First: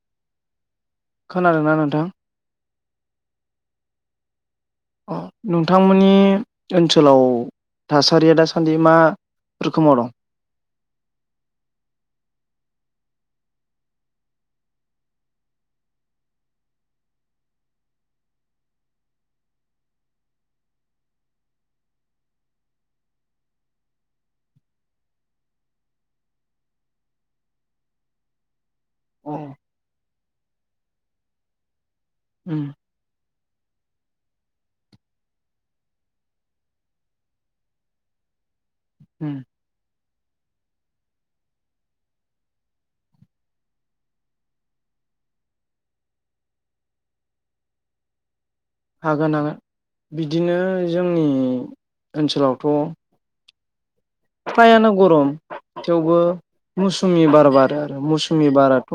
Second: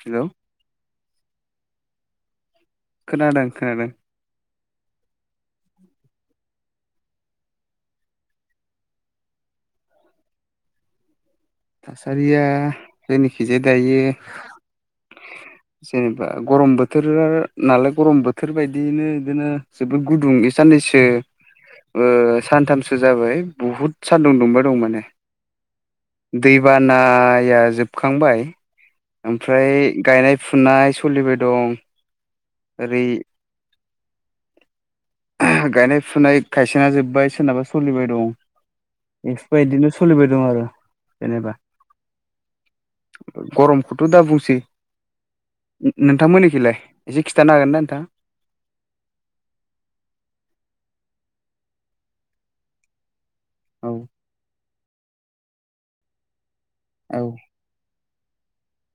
Hello. खोनादों ना नोंथां? खोनादों खोनादों। अ नोंथांमोननि ओनसोलाव थासारिया दासान्दि मा रोखोमाव दं थासारिया जोंनिखिजाय दायो [inaudible] जेनेबा गरम बोथोरा नालाय गरम बोथोर बायदियैनो बिदिनो जोबोद गुदुं इ साननै सो ओ सानथामसो जाबाय बुहुद सानदुं दुंबाय दं माने। दैबानाया जोबखांबाय। अ ओमफ्राय गायनाय फुनाय सलिबाय दं उम ओरै [unintelligible] गायनाय फुनाय खायसे ना जोबबाय सोरनाबा सलिबाय दं उम इफोर बायदिनो सलिबाय दं आरो जेनेबा। गरम खौथ' दा बुंसै। नोंथांमोननिखिलाय एसे खिथानो हागोन ना नोंथां हागोन हागोन। बिदिनो जोंनि ओनसोलावथ' औ। फ्रायानो गरम थेवबो मौसुमि औ बार बारो आरो मौसु मि बाराथ'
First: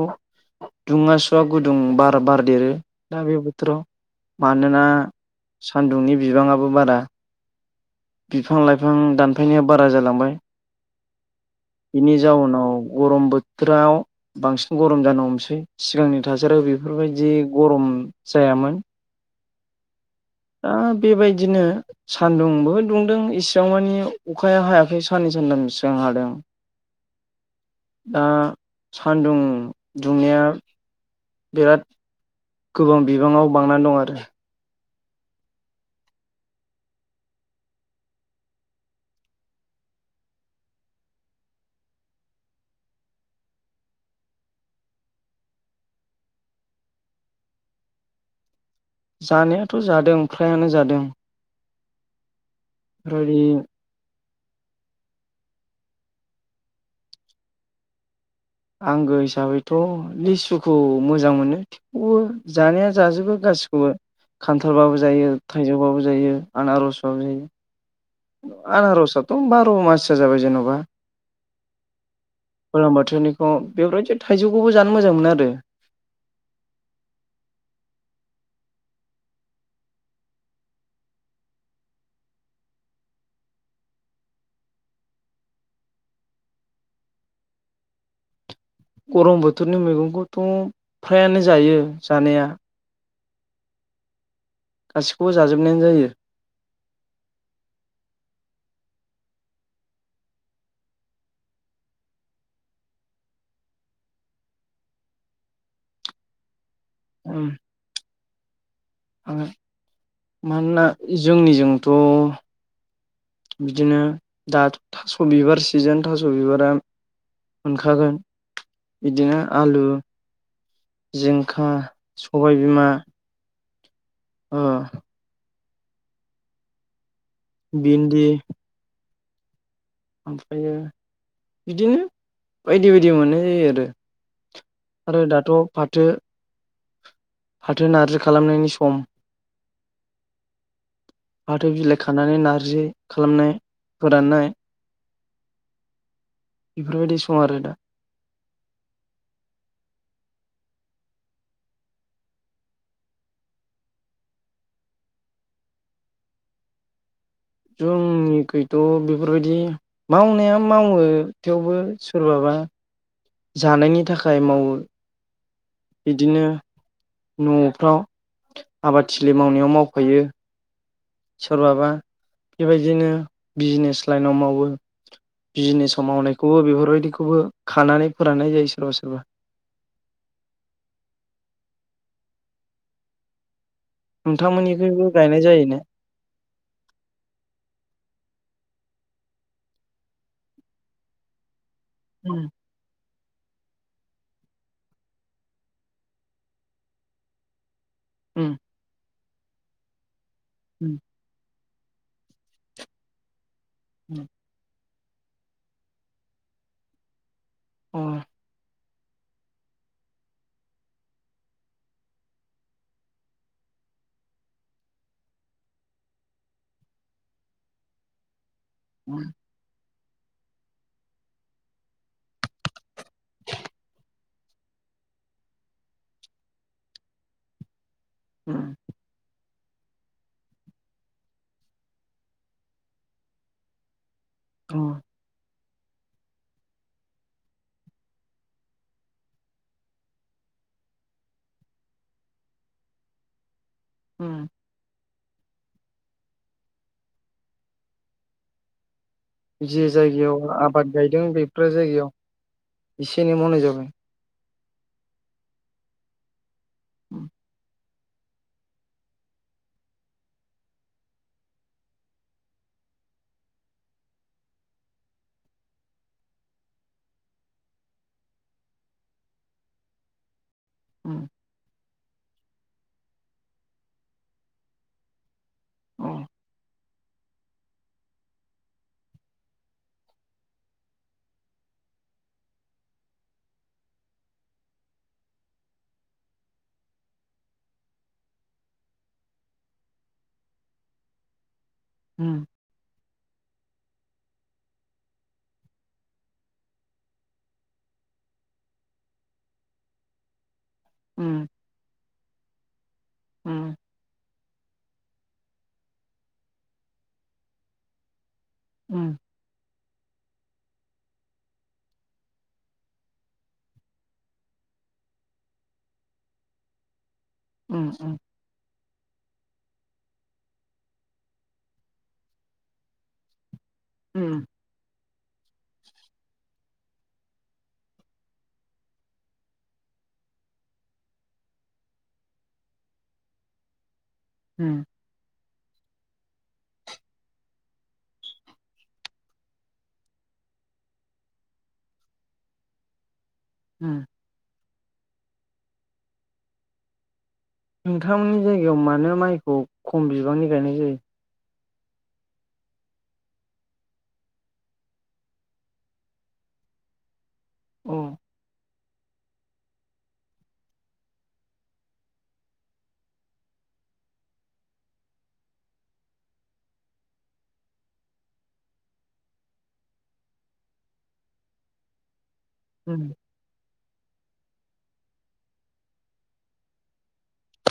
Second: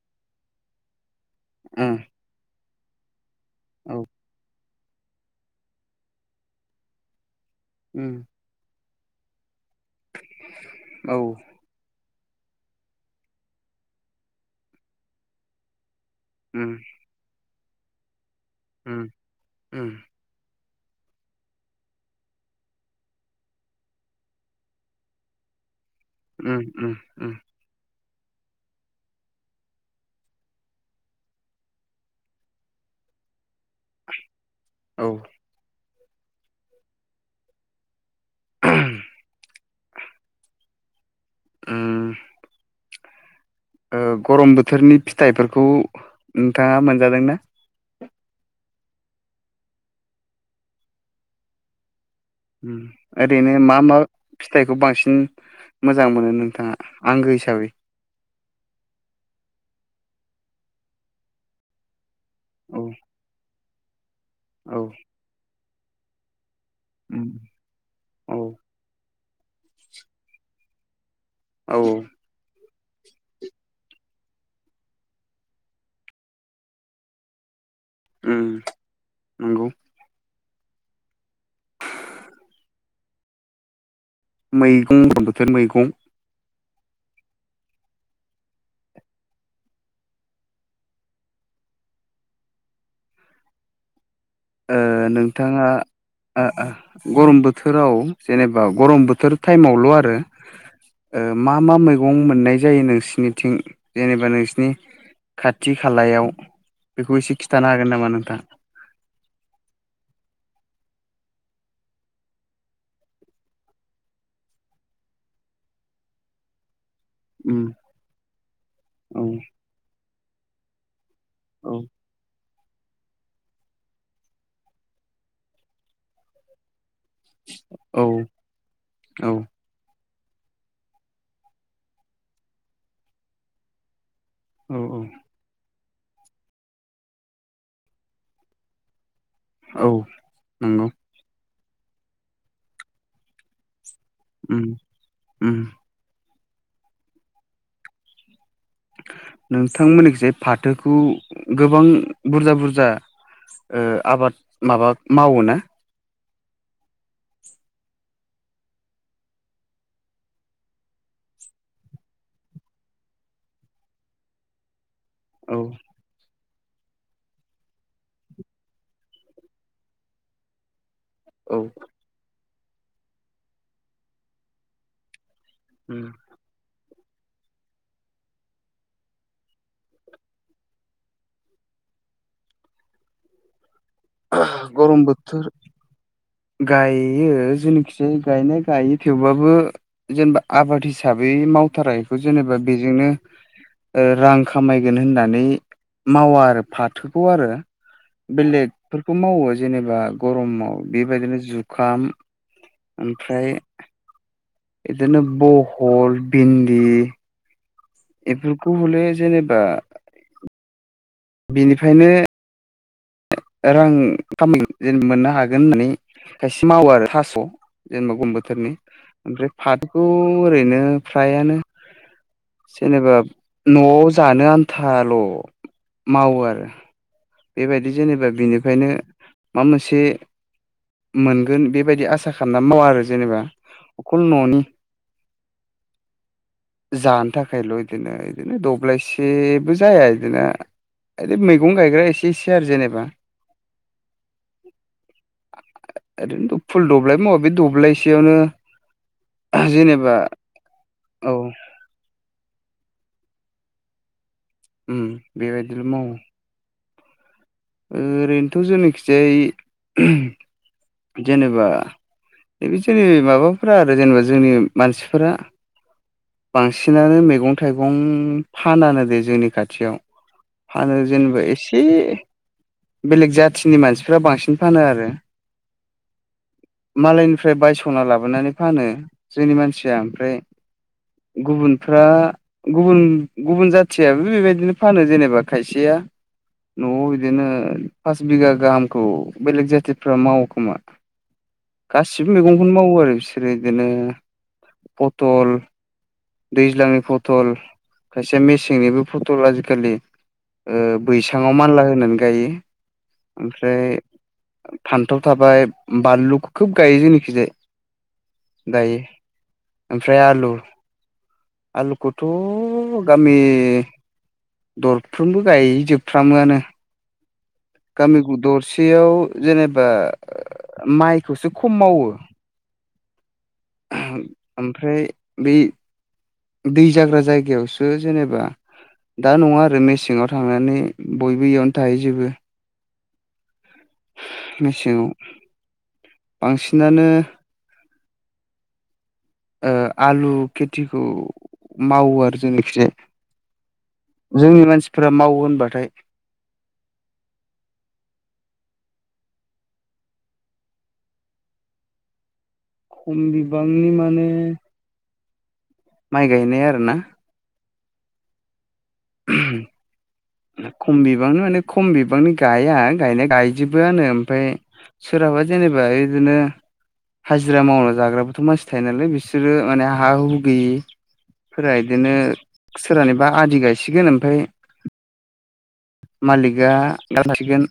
दुङा सुवा गुदुं ओम बार बारदेरो। दा बेबा थोराव औ मानोना सान्दुंनि बिबाङाबो बारा। उम बिफां लाइफां दानफायनाया बारा जालांबाय। औ। बेनि जाउनाव गरम बोथोराव बांसिन गरम जानो हमसै सिगांनि थासारियाव उम बेफोरबायदि गरम जायामोन। उम उम। दा बेबायदिनो सान्दुंबो दुंदों इसिबां मानि अखाया हायाखै साननै सानथामसो उम उम उम। दा सानदुं दुंनाया बिराद गोबां बिबाङाव बांनानै दं आरो। औ। [unintelligible] उम। ओ गरम बोथोरनि फिथाइफोरखौ नोंथाङा मोनजादोंना? जानायाथ' जादों फ्रायानो जादों। उम बेफोरबायदि ओरैनो मा मा फिथाइखौ बांसिन मोजां मोनो नोंथाङा आंगो हिसाबै? आंगो हिसाबैथ' लिसुखौ मोजां मोनो थेवबो औ जानाया जाजोबो गासिखौबो औ खान्थालबाबो जायो थाइजौबाबो जायो आनारस बाबो उम औ जायो। आनारसआथ' बार' माससो जाबाय जेन'बा। औ औ। गोलोम बोथोरनिखौ बेफोरबायदि थाइजौखौबो जानो मोजां मोनो आरो। [inaudible] ओम नंगौ। मैगं [unintelligible] बोथोर मैगं गरम बोथोरनि मैगंखौथ' फ्रायानो जायो जानाया। ओ गासिखौबो नोंथाङा जाजोबनायानो जायो आ आ गरम बोथोराव जेनेबा गरम बोथोर टाइमावल' आरो ओ मा मा मैगं मोननाय जायो नोंसिनिथिं जेनेबा नोंसिनि खाथि खालायाव बेखौ एसे खिन्थानो हागोन नामा नोंथां? [unintelligible] मानोना जोंनिजोंथ' बिदिनो दाथ' थास' बिबार सिजोन थास' बिबारा उम मोनखागोन। औ बिदिनो आलु जिंखा, औ सबाय बिमा अ। औ भिन्दि औ। ओमफ्रायो बिदिनो बायदि बायदि मोननाय जायो आरो। औ औ आरो दाथ' फाथो फाथो नारजि खालामनायनि सम। औ नंगौ। फाथो बिलाइ खानानै नारजि खालामनाय फोराननाय उम उम। बेफोरबायदि सम आरो दा‌। नोंथांमोननिखैजाय फाथोखौ गोबां बुरजा बुरजा ओ आबाद माबा मावो ना? जोंनिखैथ' बेफोरबायदि मावनाया मावो थेवबो सोरबाबा जानायनि थाखाय मावो। औ बिदिनो न'फ्राव आबादथिलि मावनायाव मावफायो औ सोरबाबा बेबायदिनो बिजनेस लाइनाव मावो बिजिनेसाव मावनायखौबो बेफोरबायदि खौबो खानानै फोराननाय जायो सोरबा सोरबा गरम नोंथांमोननिखैबो गायनाय बोथोर जायो ने? गायो जेनिखि जाय गायनाय गाय थेवब्लााबो जेनेबा आबाद हिसाबै मावथारा बेखौ उम जेनेबा बेजोंनो ओ रां खामायगोन होननानै मावा आरो फाथोखौ आरो उम बेलेगफोरखौ मावो जेनेबा गरमाव उम बेबायदिनो जुखाम ओमफ्राय उम बिदिनो बहल भिन्दि अ एफोरखौ हले जेनेबा बिनिफ्रायनो रां खामाय जेन मोननो हागोन होननानै खायसे मावो आरो थास' जेनेबा गम बोथोरनि उम ओमफ्राय फाथ थोखौ ओरैनो फ्रायानो जेनेबा न'आव जानो आन्थाल' मावो आरो बेबायदि जेनेबा उम बिनिफ्रायनो मा मोनसे मोनगोन बेबायदि आसा खालामना मावा आरो जेनेबा अखल न'नि अ [inaudible] जानो थाखायल' बिदिनो बिदिनो दब्लायसेबो जाया बिदिनो मैगं गायग्रा एसे इसो आरो जेनेबा उम ओरैनोथ' फुल दब्लाय मावा बे दब्लायसेयावनो जि जेनेबा जायगायाव आबाद गायदों औ बेफोरो जायगायाव इसे एनै मावनाय जाबाय उम बेबायदिल मावो [inaudible] ओरैनोथ' जोंनाखिजाय जेनेबा बिदिनो माबाफोरा आरो जेनेबा जोंनि मानसिफोरा बांसिनानो मैगं थाइगं फानानो दे जोंनि खाथियाव फानो उम जेनेबा एसे बेलेग जाथिनि मानसिफ्रा बांसिन फानो आरो औ मालायनिफ्राय बायस'ना लाबोनानै फानो जोंनि मानसिया ओमफ्राय गुबुनफ्रा गुबुन गुबुन जाथियाबो बेबायदिनो फानो जेनेबा खायसेया न'आव बिदिनो फास बिघा गाहामखौ बेलेक जाति फोरा मावो खोमा गासिबो मैगंखौनो मावो आरो बिसोरो बिदिनो पथल दैज्लांनि फटल खायसे मेसेंनिबो फटल आजिखालि ओ उम बैसाङाव मानला होनानै गायो उम ओमफ्राय फान्थाव थाबाय बानलु खोब गायो जेनोखिजाय दायो उम ओमफ्राय आलु आलुखौथ' गामि दरफ्रोमबो गायजोबफ्रामोआनो उम उम गामि दरसेयाव जेनेबा माइखौसो खम मावो उम ओमफ्राय बै दै जाग्रा जायगायावसो जेनेबा दा नङा आरो मेसें आव थांनानै बयबो इयावनो थाहैजोेबो उम मेसेङाव बांसिनानो आलु खेथिखौ मावो आरो जोंनिखिजाय उम जोंनि मानसिफोरा मावो होनबाथाय नोंथांमोननि जायगायाव मानो माइखौ खम बिबांनि गायनाय जायो खम बिबांनि माने माइ गायनाय आरो ना अ [inaudible] खम बिबांनि माने खम बिबांनि गाया गनाय गायजोबो आनो ओमफ्राय सोर हाबा जेनेबा बिदिनो हाजिरा मावना जाग्राबोथ' मानसि थायो नालाय बिसोरो माने हा हुु गैयि फोर बिदिनो उम सोरहानिबा आदि गायसिगोन ओमफ्राय मालिगा [unintelligible] गोन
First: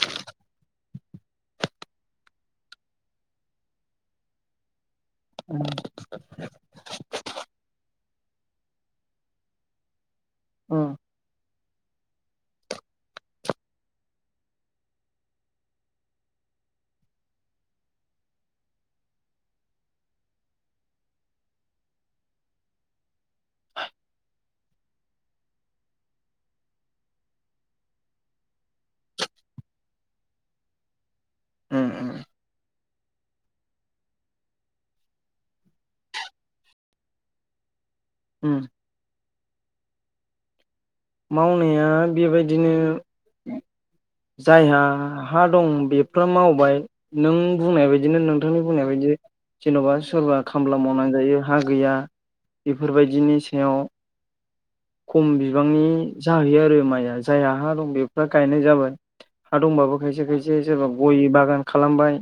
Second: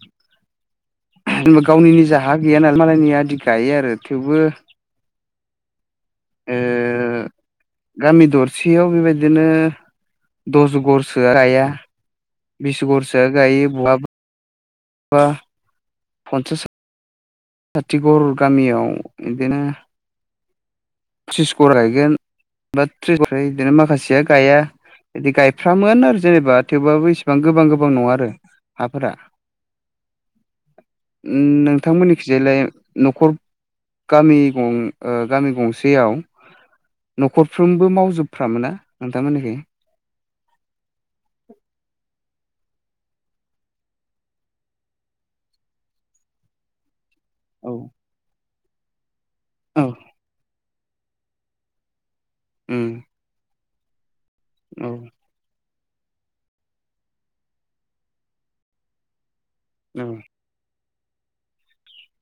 बा गावनिनिज हा गैया नालाय मालायनि आदि गायो आरो थेवबो ओ [unintelligible] गामि दरसेयाव बेबायदिनो अ दस गघरसोआ गाया बिसगरसो गायो बहाब बां पन्सास साथिगर गामियाव बिदिनो त्रिस गघर गायगोन बा त्रिस घर बिदिनो माखासेया गाया बिदि गायफ्रामोन आरो जेनेबा थेवबाबो इसेबां गोबां गोबां नङा आरो हाफोरा [inaudible] उम नोंथांमोननि उम न'खर गामि ग गामि गंसेयाव न'खरफ्रोमबो उम मावजोबफ्रामोना नोंथांमोननिखै मावनाया बेबायदिनो जायहा हा दं बेफ मावबाय नों औ बुंनाय बायदिनो नों थांनि बुंनाय बायदि औ जेन'बा सोरबा खामला मावनानै जायो हा गैया उम बेफोरबायदिनि सायाव औ खम बिबांनि जाहैयो आरो माइआ जायहा हा दं बेफ्रा गायनाय जाबाय हा दंबाबो औ खायसे खायसे सोरबा गय बागान खालामबाय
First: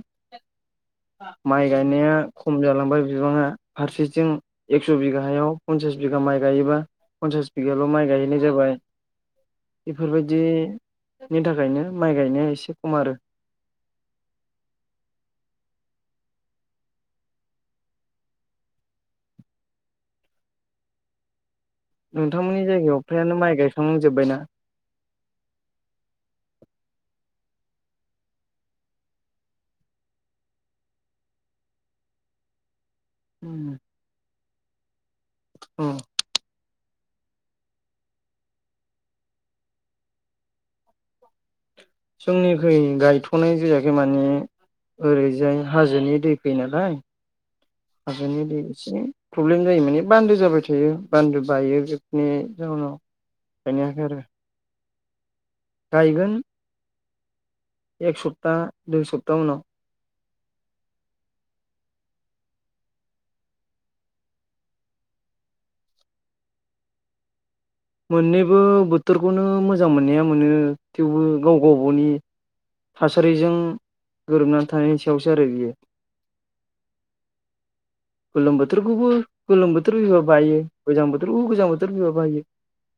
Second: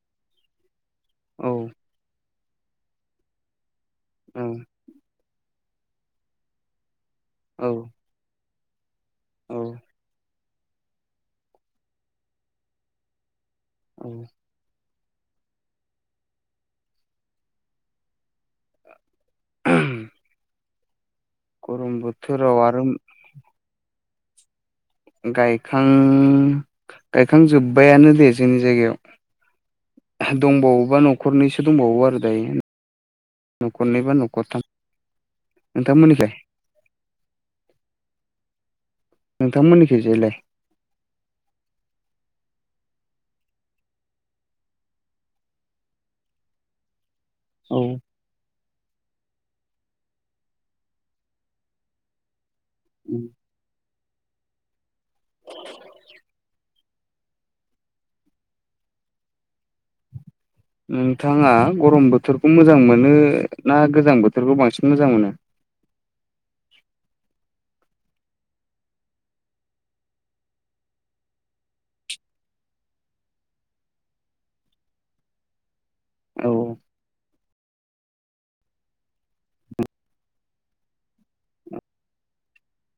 औ माइ गायनाया खम जालांबाय बिबाङा फारसेथिं औ एक्स' बिगायाव फनसास बिगा माइ गायोबा पन्सास बिगाल' औ माइ गायहैनाय जाबाय औ बेफोरबायदि दिनि थाखायनो माइ गायनाया एसे खम आरो औ [inaudible] गरम बोथोराव नोंथांमोननि आरो जायगायाव फ्रायानो माइ गायखांनांजोबबायना गायखां गायखांजोब्बायानो दे जोंनि जायगायाव दंबावोबा न'खरनैसो दंबावो आरो दायो न'खरनैबा न'खर थाम अ नोंथांमोननि खैलाय नोंथांमोननिखैजायलाय जोंनिख्रुइ गायथ'नाय जायाखै माने ओरैजाय हाजोनि दै फैयो नालाय औ हाजोनि दै एसे प्रब्लेम जायो माने बान्दो जाबाय थायो बान्दो बायो बेफोरनि जाउनाव उम ओंखायनो आरो गायगोन एक सुबप्ता दुइ सुबपत उनाव नोंथाङा गरम बोथोरखौ मोजां मोनो ना गोजां बोथोरखौ बांसिन मोजां मोनो [inaudible] मोननैबो बोथोरखौनो मोजां मोननाया मोनो थेवबो गाव गावनि थासारिजों गोरोबनानै थानायनि सायावसो आरो बियो। [inaudible] [inaudible] गोलोम बोथोरखौबो गोलोम बोथोर फैबा बायो गोजां बोथोरखौबो गोजां बोथोर फैबा बायो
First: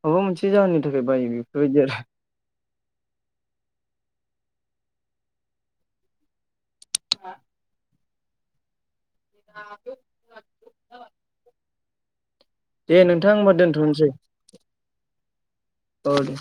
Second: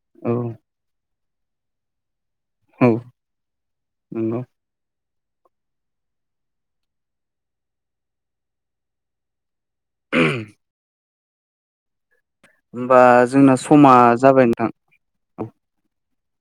माबा औ मोनसे जाहोननि थाखाय बायो बेफोरबायदि आरो औ नंगौ हा [inaudible] दे होमबा नोंथां होमबा जोंना समा दोनथ'नोसै जाबाय नोंथां औ औ दे